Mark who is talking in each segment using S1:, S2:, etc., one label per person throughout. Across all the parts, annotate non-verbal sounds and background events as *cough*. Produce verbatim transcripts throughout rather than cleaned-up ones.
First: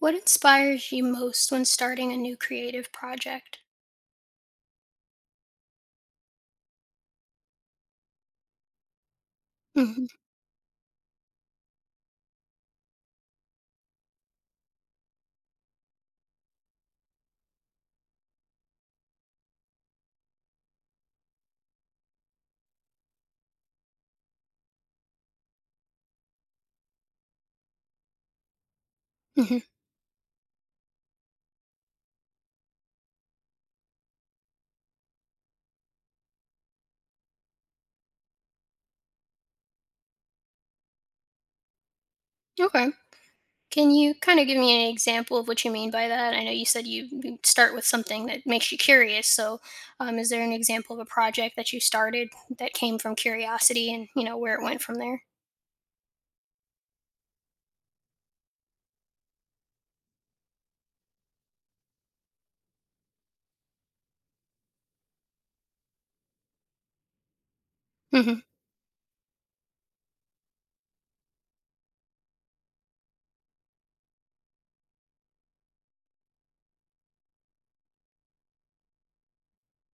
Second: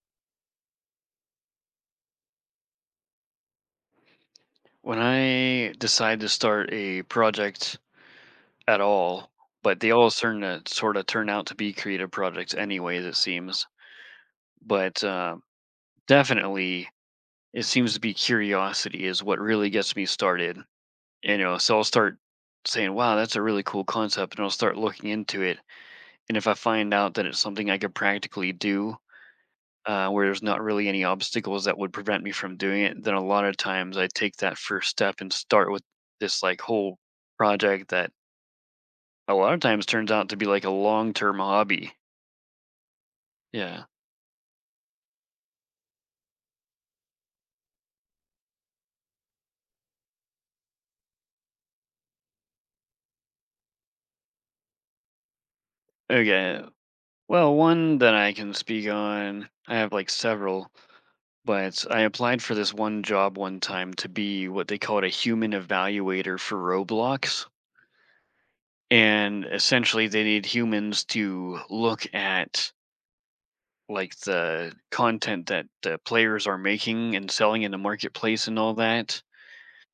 S1: What inspires you most when starting a new creative project?
S2: When I decide to start a project at all, but they
S1: Mhm,
S2: all turn to sort of turn out to be creative projects anyways, it seems. But uh, definitely, it seems to be curiosity is what really gets me started. You know, so I'll start saying, "Wow, that's a really cool concept," and I'll start looking into it. And if I find out that it's something I could practically do,
S1: mhm.
S2: uh, where there's not really any obstacles that would prevent me from doing it, then a lot of times I take that first step and start with this like whole project that a lot of times turns out to be like a long term hobby.
S1: Okay.
S2: Yeah.
S1: Can you kind of give me an example of what you mean by that? I know you said you you start with something that makes you curious. So, um, is there an example of a project that you started that came from curiosity and, you know, where it went from there?
S2: Okay. Well, one that I can speak on, I have like several, but I applied for this one job one time to be what they called a human evaluator for Roblox.
S1: Hmm,
S2: And essentially, they need humans to look at like the content that the players are making and selling in the marketplace and all that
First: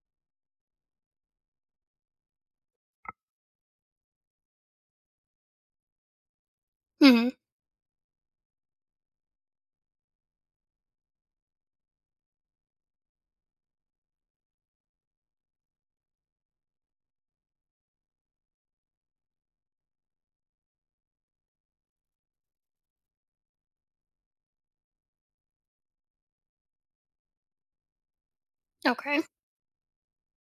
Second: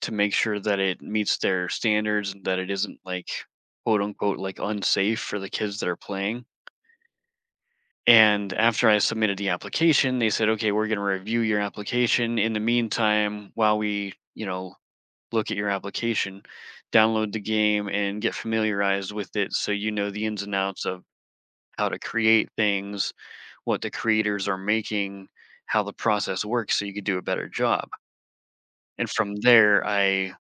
S2: to make sure that it meets their standards and that it isn't like quote unquote like unsafe for the kids that are playing.
S1: hmm.
S2: And after I submitted the application, they said, okay, we're going to review your application. In the meantime, while we, you know, look at your application, download the game and get familiarized with it so you know the ins and outs of how to create things, what the creators are making, how the process works so you could do a better job. And
S1: Okay.
S2: from there, I,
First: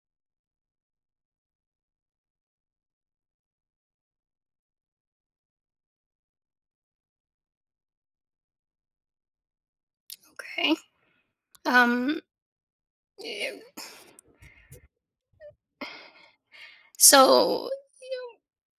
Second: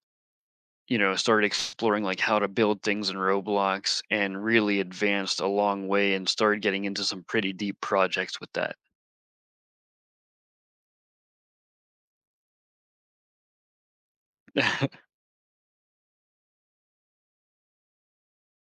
S2: you know, started exploring like how to build things in Roblox and really advanced a long way and started getting into some pretty deep projects with that.
S1: Okay. Um, eh,
S2: *laughs*
S1: so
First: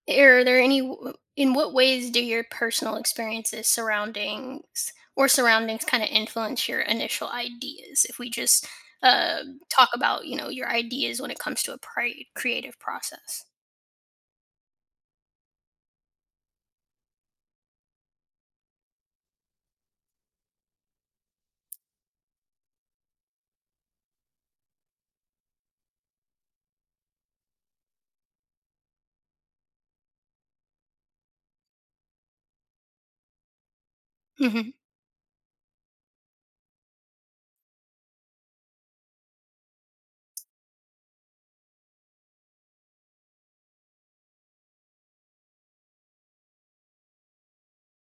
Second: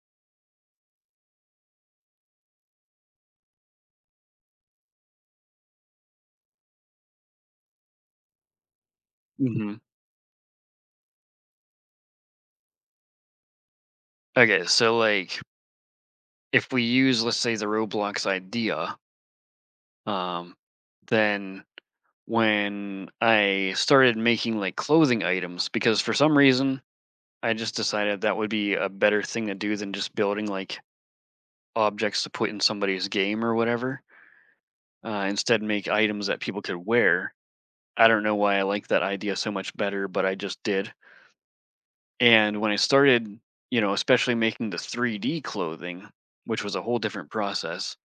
S1: are there any w- in what ways do your personal experiences, surroundings, or surroundings kind of influence your initial ideas? If we just uh,
S2: hmm
S1: talk about, you know, your ideas when it comes to a pri- creative process.
S2: Okay, so like if we use, let's say, the Roblox idea, um, then when I started making like clothing items, because for some reason I just decided that would be a better thing to do than just building like objects to put in somebody's game or whatever.
S1: Hmm.
S2: Uh, instead, make items that people could wear. I don't know why I like that idea so much better, but I just did. And when I started, you know, especially making the three D clothing, which was a whole different process,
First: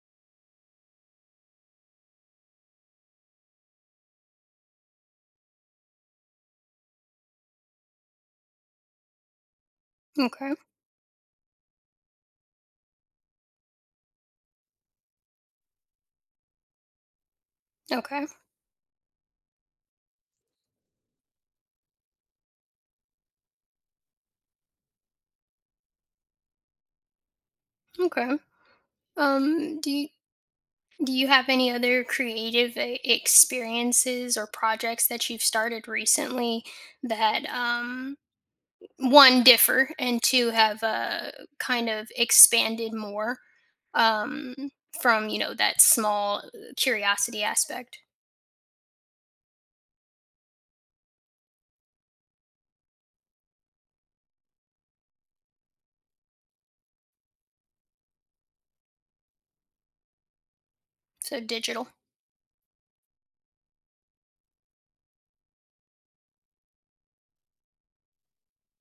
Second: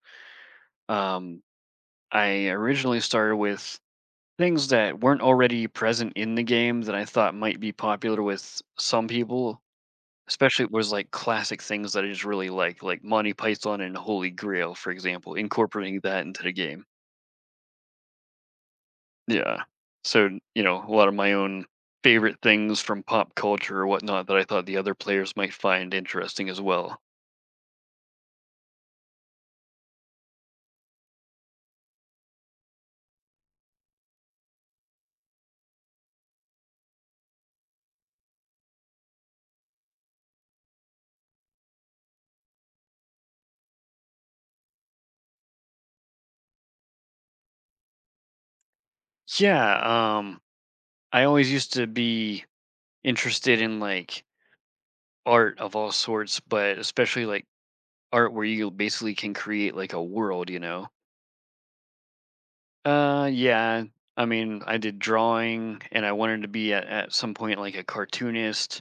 S2: um, I originally started with things that weren't already present in the game that I thought might be popular with some people.
S1: Okay.
S2: Especially was like classic things that I just really like, like Monty Python and Holy Grail, for example, incorporating that into the game.
S1: Okay.
S2: Yeah. So, you know, a lot of my own favorite things from pop culture or whatnot that I thought the other players might find interesting as well.
S1: Okay. Um. Do you do you have any other creative e- experiences or projects that you've started recently that um one differ and two have uh, kind of expanded more, um, from, you know, that small uh, curiosity aspect?
S2: Yeah. Um, I always used to be interested in like art of all sorts, but especially like art where you basically can create like a world, you know?
S1: So digital.
S2: Uh, yeah. I mean, I did drawing and I wanted to be at, at some point like a cartoonist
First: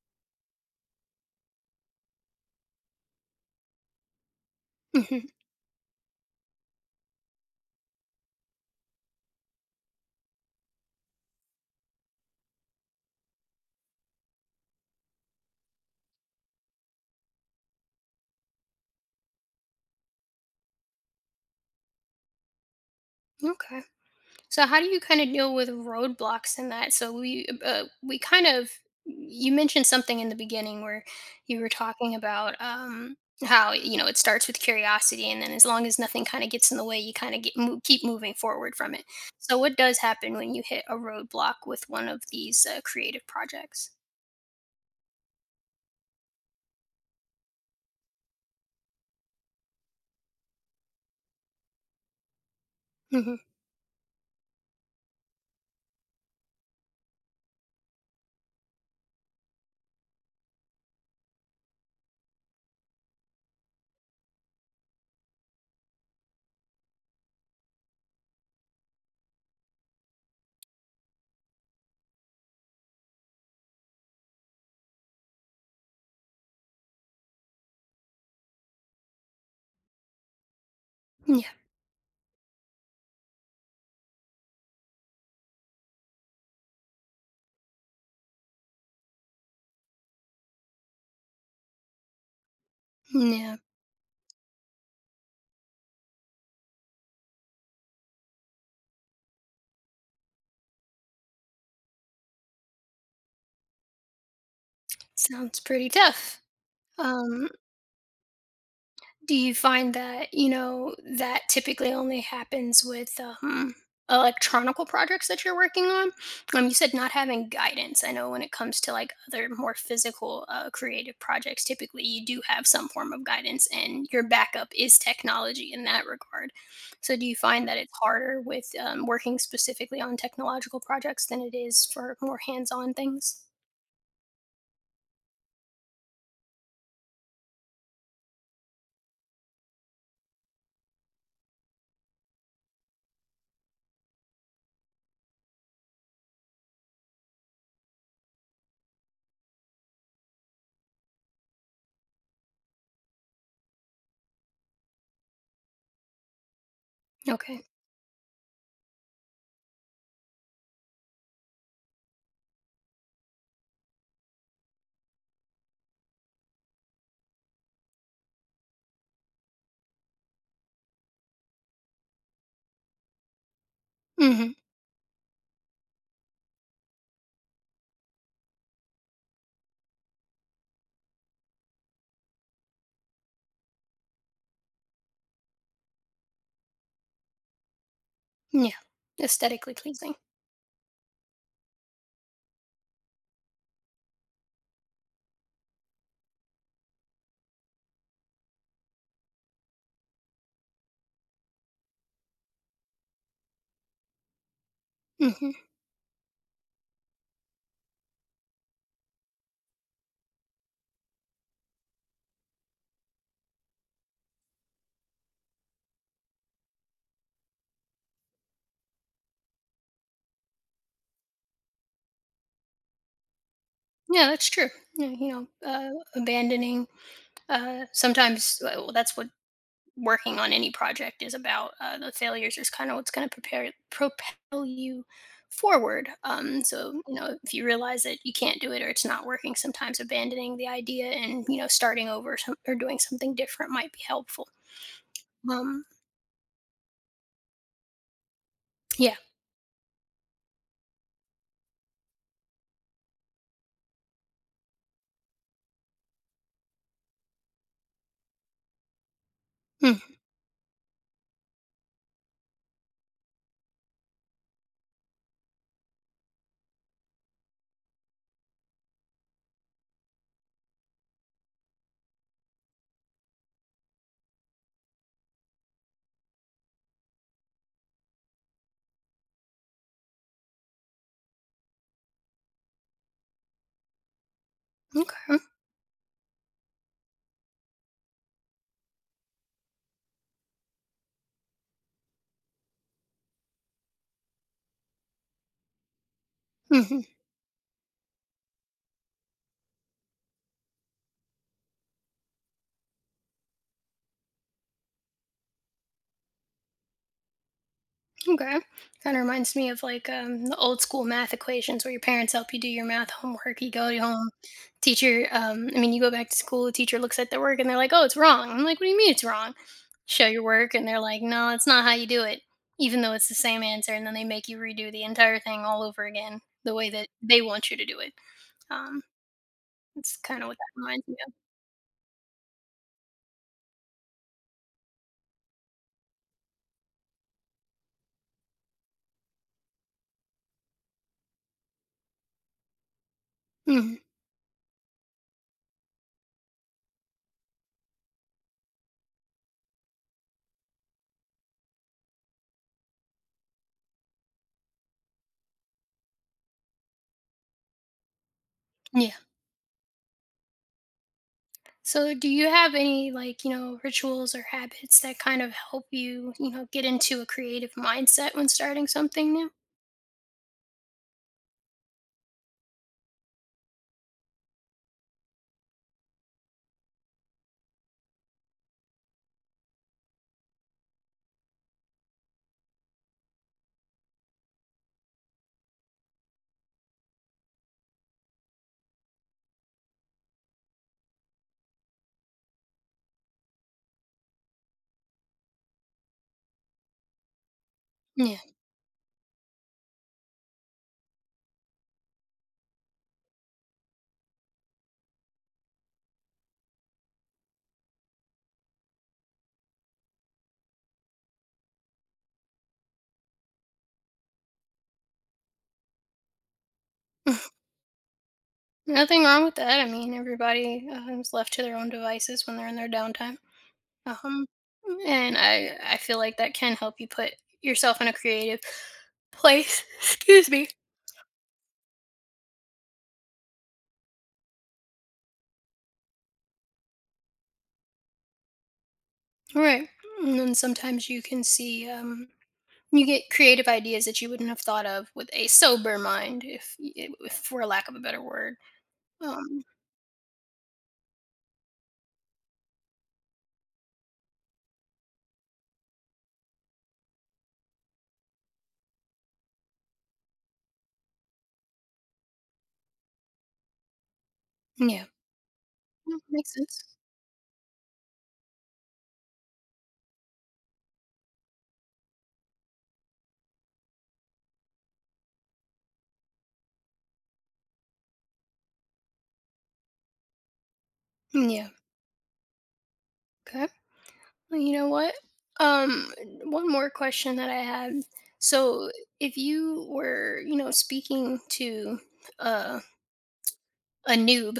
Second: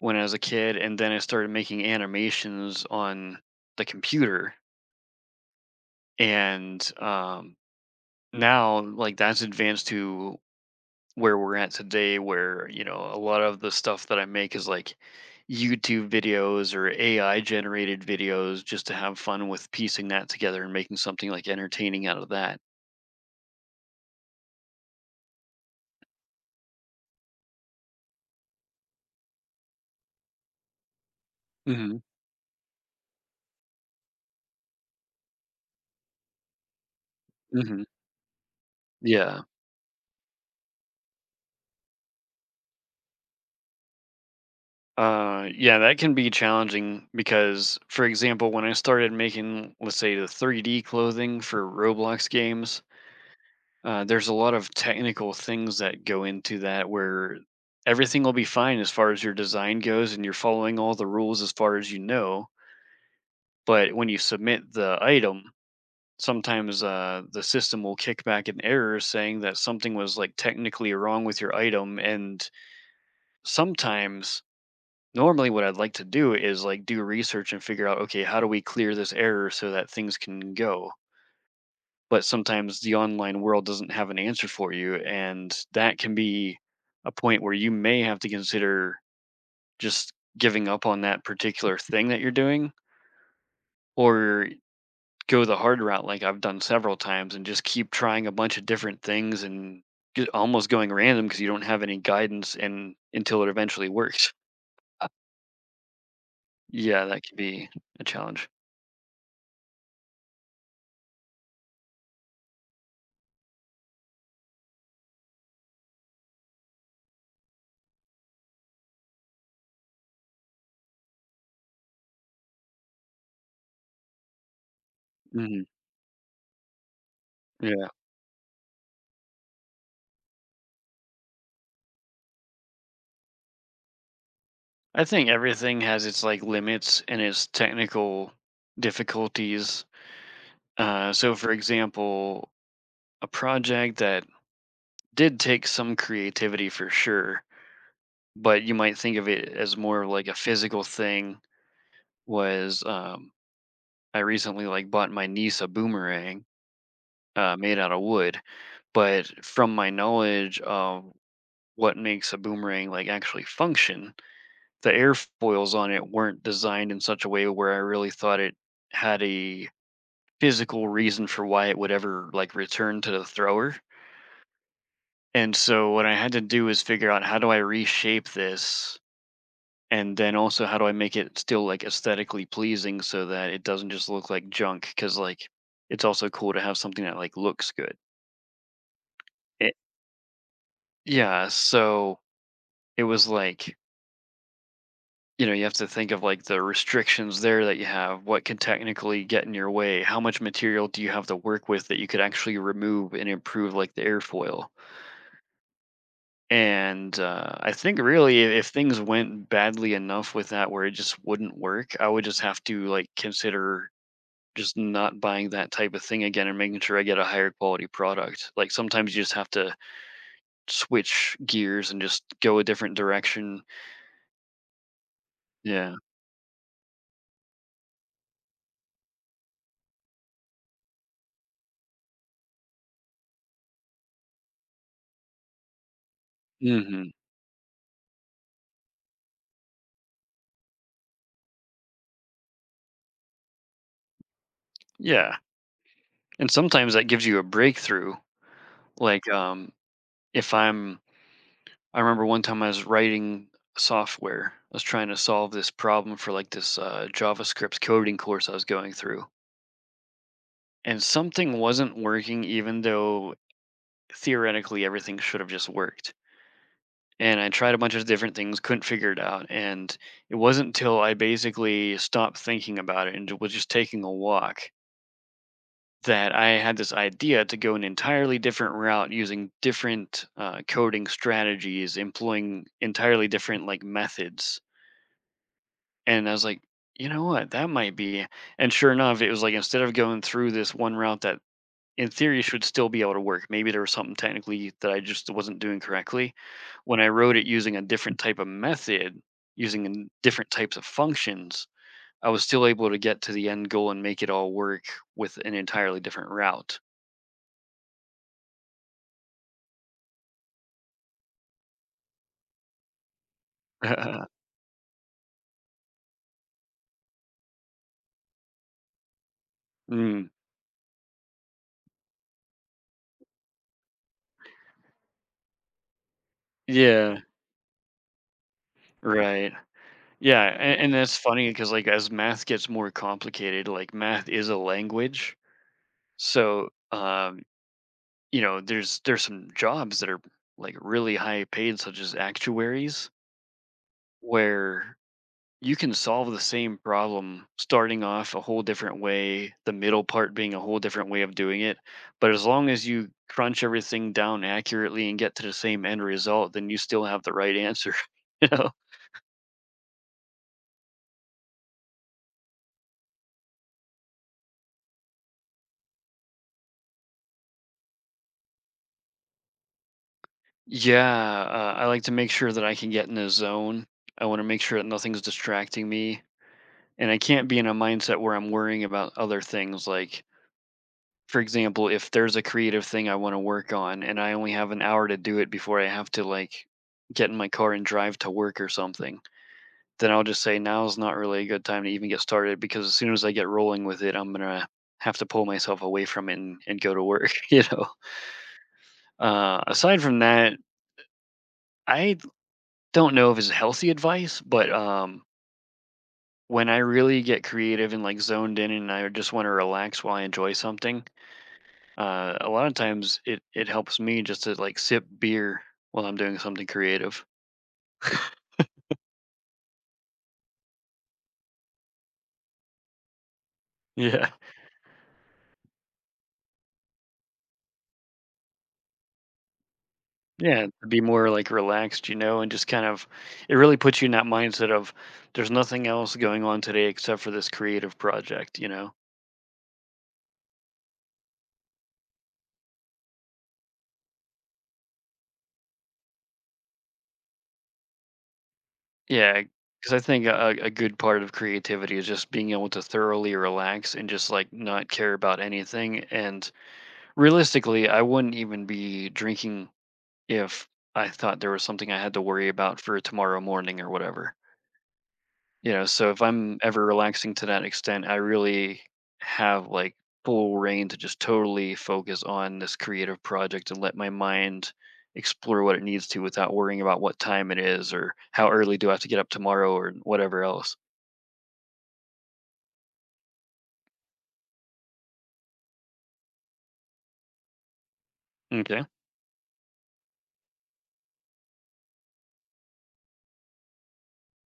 S2: when I was a kid. And then I started making animations on the computer.
S1: Hmm.
S2: And um, Now, like, that's advanced to where we're at today, where, you know, a lot of the stuff that I make is like YouTube videos or A I generated videos just to have fun with piecing that together and making something like entertaining out of that.
S1: Okay. So how do you kind of deal with roadblocks in that? So we uh, we kind of, you mentioned something in the beginning where you were
S2: Hmm
S1: talking about, um, how, you know, it starts with curiosity, and then as long as nothing kind of gets in the way, you kind of get move,
S2: hmm
S1: keep moving forward from it.
S2: Yeah.
S1: So what does happen when you hit a roadblock with one of these uh, creative projects?
S2: Uh, yeah, that can be challenging because, for example, when I started making, let's say, the three D clothing for Roblox games,
S1: Hmm.
S2: uh, there's a lot of technical things that go into that where everything will be fine as far as your design goes and you're following all the rules as far as you know. But when you submit the item, sometimes uh, the system will kick back an error saying that something was like technically wrong with your item. And sometimes normally what I'd like to do is like do research and figure out, okay, how do we clear this error so that things can go?
S1: Yeah,
S2: But sometimes the online world doesn't have an answer for you. And that can be a point where you may have to consider just giving up on that particular thing that you're doing,
S1: yeah,
S2: or go the hard route, like I've done several times, and just keep trying a bunch of different things and get- almost going random because you don't have any guidance and until it eventually works.
S1: sounds pretty tough.
S2: Yeah, that could
S1: Um,
S2: be a challenge.
S1: Do you find that, you know, that typically only happens with, um, electronical projects that you're working on? Um, you said not having guidance. I know when it comes to like other more physical uh, creative projects, typically you do have some form of guidance and your backup is
S2: Mhm.
S1: technology in that regard. So do you find that it's harder with, um, working specifically on technological projects than it is for more hands on things?
S2: I think everything has its like limits and its technical difficulties. Uh, so, for example, a project that did take some creativity for sure, but you might think of it as more of like a physical thing. Was um, I recently like bought my niece a boomerang uh,
S1: Okay.
S2: made out of wood, but from my knowledge of what makes a boomerang like actually function, the airfoils on it weren't designed in such a way where I really thought it had a physical reason for why it would ever like return to the thrower.
S1: Mm-hmm.
S2: And so what I had to do is figure out how do I reshape this and then also how do I make it still like aesthetically pleasing so that it doesn't just look like junk cuz like it's also cool to have something that like looks good.
S1: Yeah. Aesthetically
S2: It,
S1: pleasing.
S2: yeah, so it was like you know, you have to think of like the restrictions there that you have, what can technically get in your way, how much material do you have to work with that you could actually remove and improve like the airfoil.
S1: Hmm.
S2: And uh, I think really, i- if things went badly enough with that where it just wouldn't work, I would just have to like consider just not buying that type of thing again and making sure I get a higher quality product. Like sometimes you just have to switch gears and just go a different direction.
S1: Yeah, that's true. Yeah, you know,
S2: Yeah.
S1: uh, abandoning. Uh, sometimes, uh, well, that's what working on any project is about. Uh, the failures is kind of what's going to prepare propel you forward. Um, so,
S2: hmm
S1: you know, if you realize that you can't do it or it's not working, sometimes abandoning the idea and, you know, starting over some, or doing something different might be helpful.
S2: Yeah.
S1: Um,
S2: And sometimes that gives you a breakthrough.
S1: yeah.
S2: Like um, if I'm, I remember one time I was writing software. I was trying to solve this problem for like this uh, JavaScript coding course I was going through,
S1: Mm,
S2: and something wasn't working even though theoretically everything should have just worked, and I tried a bunch of different things, couldn't figure it out. And it wasn't until I basically stopped thinking about it and ju- was just taking a walk that I had this idea to go an entirely different route using different uh, coding strategies, employing entirely different like methods.
S1: okay.
S2: And I was like, you know what, that might be, and sure enough it was. Like instead of going through this one route that in theory should still be able to work, maybe there was something technically that I just wasn't doing correctly. When
S1: Mhm.
S2: I wrote it using a different type of method, using an- different types of functions, I was still able to get to the end goal and make it all work with an entirely different route.
S1: Okay. Kind of reminds me of like, um, the old school math equations where your parents help you do your math homework. You go home,
S2: *laughs*
S1: teacher, um, I mean, you go back to school, teacher looks at the work and they're like, oh, it's wrong. I'm like, what do you mean it's wrong? Show
S2: Mm,
S1: your work and they're like, no, it's not how you do it, even though it's the same answer. And then they make you redo the entire thing all over again the way that
S2: yeah,
S1: they want you to do it. Um,
S2: right.
S1: it's kind
S2: Yeah,
S1: of what that
S2: and, and
S1: reminds me
S2: that's
S1: of.
S2: funny because like as math gets more complicated, like math is a language. So, um, you know, there's there's some jobs that are like really high paid, such as actuaries,
S1: Mhm.
S2: where you can solve the same problem starting off a whole different way, the middle part being a whole different way of doing it. But as long as you crunch everything down accurately and get to the same end result, then you still have the right answer. *laughs* You know?
S1: Yeah. So, do you have any, like, you know, rituals or habits that kind of help you, you know, get into a creative mindset when starting something new?
S2: Yeah, uh, I like to make sure that I can get in a zone. I want to make sure that nothing's distracting me. And I can't be in a mindset where I'm worrying about other things, like for example, if there's a creative thing I want to work on and I only have an hour to do it before I have to like get in my car and drive to work or something, then I'll just say now's not really a good time to even get started because as soon as I get rolling with it, I'm gonna have to pull myself away from it and, and go to work. *laughs* You know.
S1: Yeah.
S2: Uh, aside from that, I don't know if it's healthy advice, but um, when I really get creative and like zoned in and I just want to relax while I enjoy something, Uh, a lot of times it it helps me just to like sip beer while I'm doing something creative.
S1: Nothing wrong with that. I mean, everybody uh, is left to their own devices when they're in their downtime.
S2: Yeah.
S1: Um, and I, I feel like that can help you put yourself in a creative place. *laughs* Excuse me.
S2: Yeah, to be more like relaxed, you know, and just kind of it really puts you in that mindset of there's nothing else going on today except for this creative project, you know.
S1: Right. And then sometimes you can see, um, you get creative ideas that you wouldn't have thought of with a sober mind, if, if for lack of a better word.
S2: Yeah,
S1: Um,
S2: because I think a, a good part of creativity is just being able to thoroughly relax and just like not care about anything. And realistically, I wouldn't even be drinking if I thought there was something I had to worry about for tomorrow morning or whatever.
S1: yeah.
S2: You know, so
S1: Mm,
S2: if
S1: makes
S2: I'm ever
S1: sense.
S2: relaxing to that extent, I really have like full reign to just totally focus on this creative project and let my mind explore what it needs to without worrying about what time it is or how early do I have to get up tomorrow or whatever else.
S1: Mm, yeah. Okay. Well, you know what? Um, one more question that I had.
S2: Okay.
S1: So, if you were, you know, speaking to uh, a noob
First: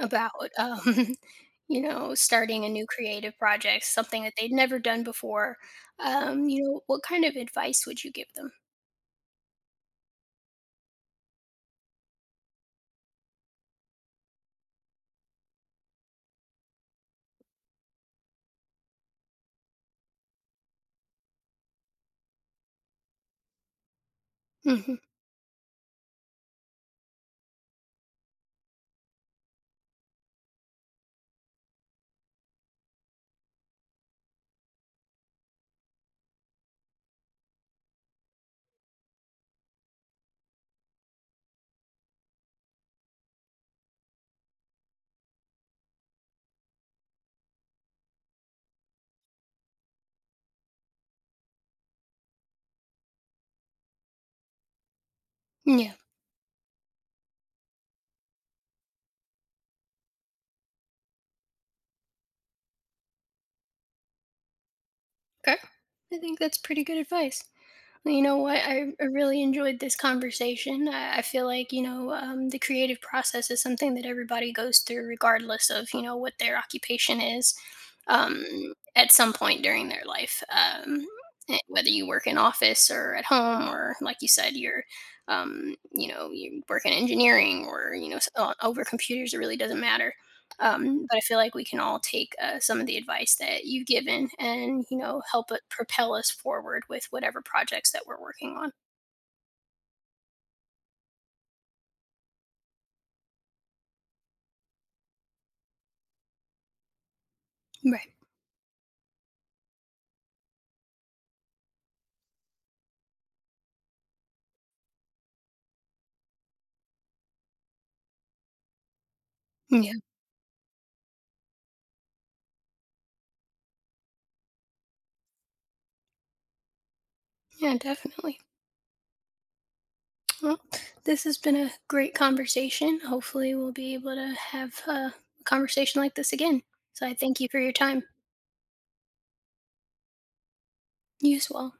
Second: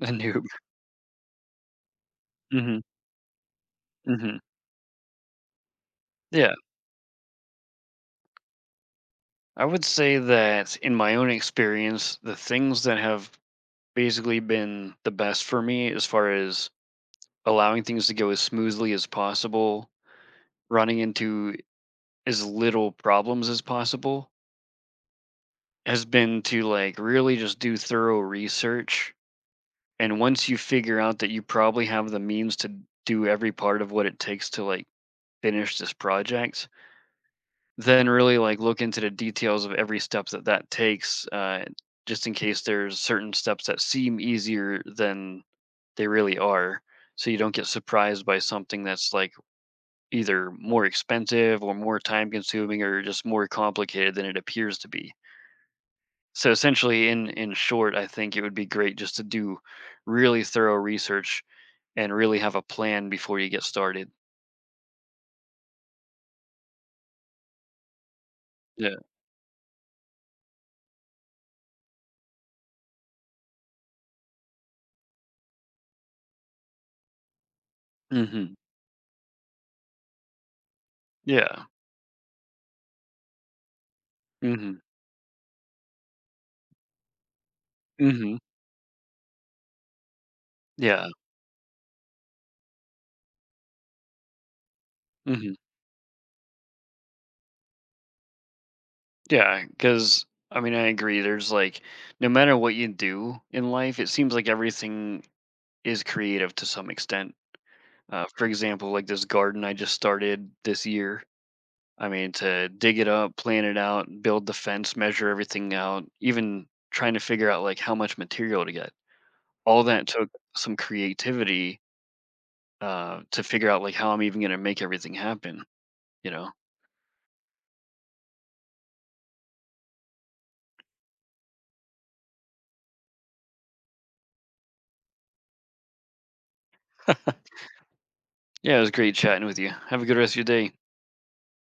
S2: *laughs* A noob.
S1: um, *laughs* you know, starting a
S2: Hmm
S1: new creative project, something that
S2: hmm
S1: they'd never done before, um,
S2: Yeah.
S1: you know, what kind of advice would you give them?
S2: I would say that in my own experience, the things that have basically been the best for me as far as allowing things to go as smoothly as possible, running into as little problems as possible,
S1: Hmm.
S2: has been to like really just do thorough research. And once you figure out that you probably have the means to do every part of what it takes to like finish this project, then really like look into the details of every step that that takes, uh, just in case there's certain steps that seem easier than they really are. So you don't get surprised by something that's like either more expensive or more time consuming or just more complicated than it appears to be.
S1: Yeah.
S2: So essentially, in in short, I think it would be great just to do really thorough research and really have a plan before you get started.
S1: Okay. I think that's pretty good advice. Well, you know what? I,
S2: Yeah.
S1: I really enjoyed this conversation. I, I feel like, you know, um, the creative process is something that everybody goes through, regardless of, you know, what their occupation is, um,
S2: Mhm.
S1: at some point during their life. Um, eh,
S2: Yeah.
S1: whether you work in office or at home, or like you said,
S2: Mhm.
S1: you're, um, you know, you work in engineering or, you know, s-
S2: Mhm.
S1: o- over computers, it really doesn't matter. Um,
S2: Yeah.
S1: but I feel like we can all take uh, some of the advice that you've given and, you know, help
S2: Mhm.
S1: it propel us forward with whatever projects that we're working on.
S2: Yeah. Because I mean, I agree. There's like, no matter what you do in life, it seems like everything is creative to some extent.
S1: Right.
S2: Uh, for example, like this garden I just started this year. I mean, to dig it up, plan it out, build the fence, measure everything out, even trying to figure out like how much material to get. All
S1: Yeah.
S2: that took some creativity uh, to figure out like how I'm even going to make everything happen. You know?
S1: Yeah, definitely. Well, this has been a great conversation. Hopefully, we'll be able to have uh, a conversation like this again. So I thank you for your time.
S2: Yeah, it was great chatting with you. Have a good rest of your day.
S1: You as well.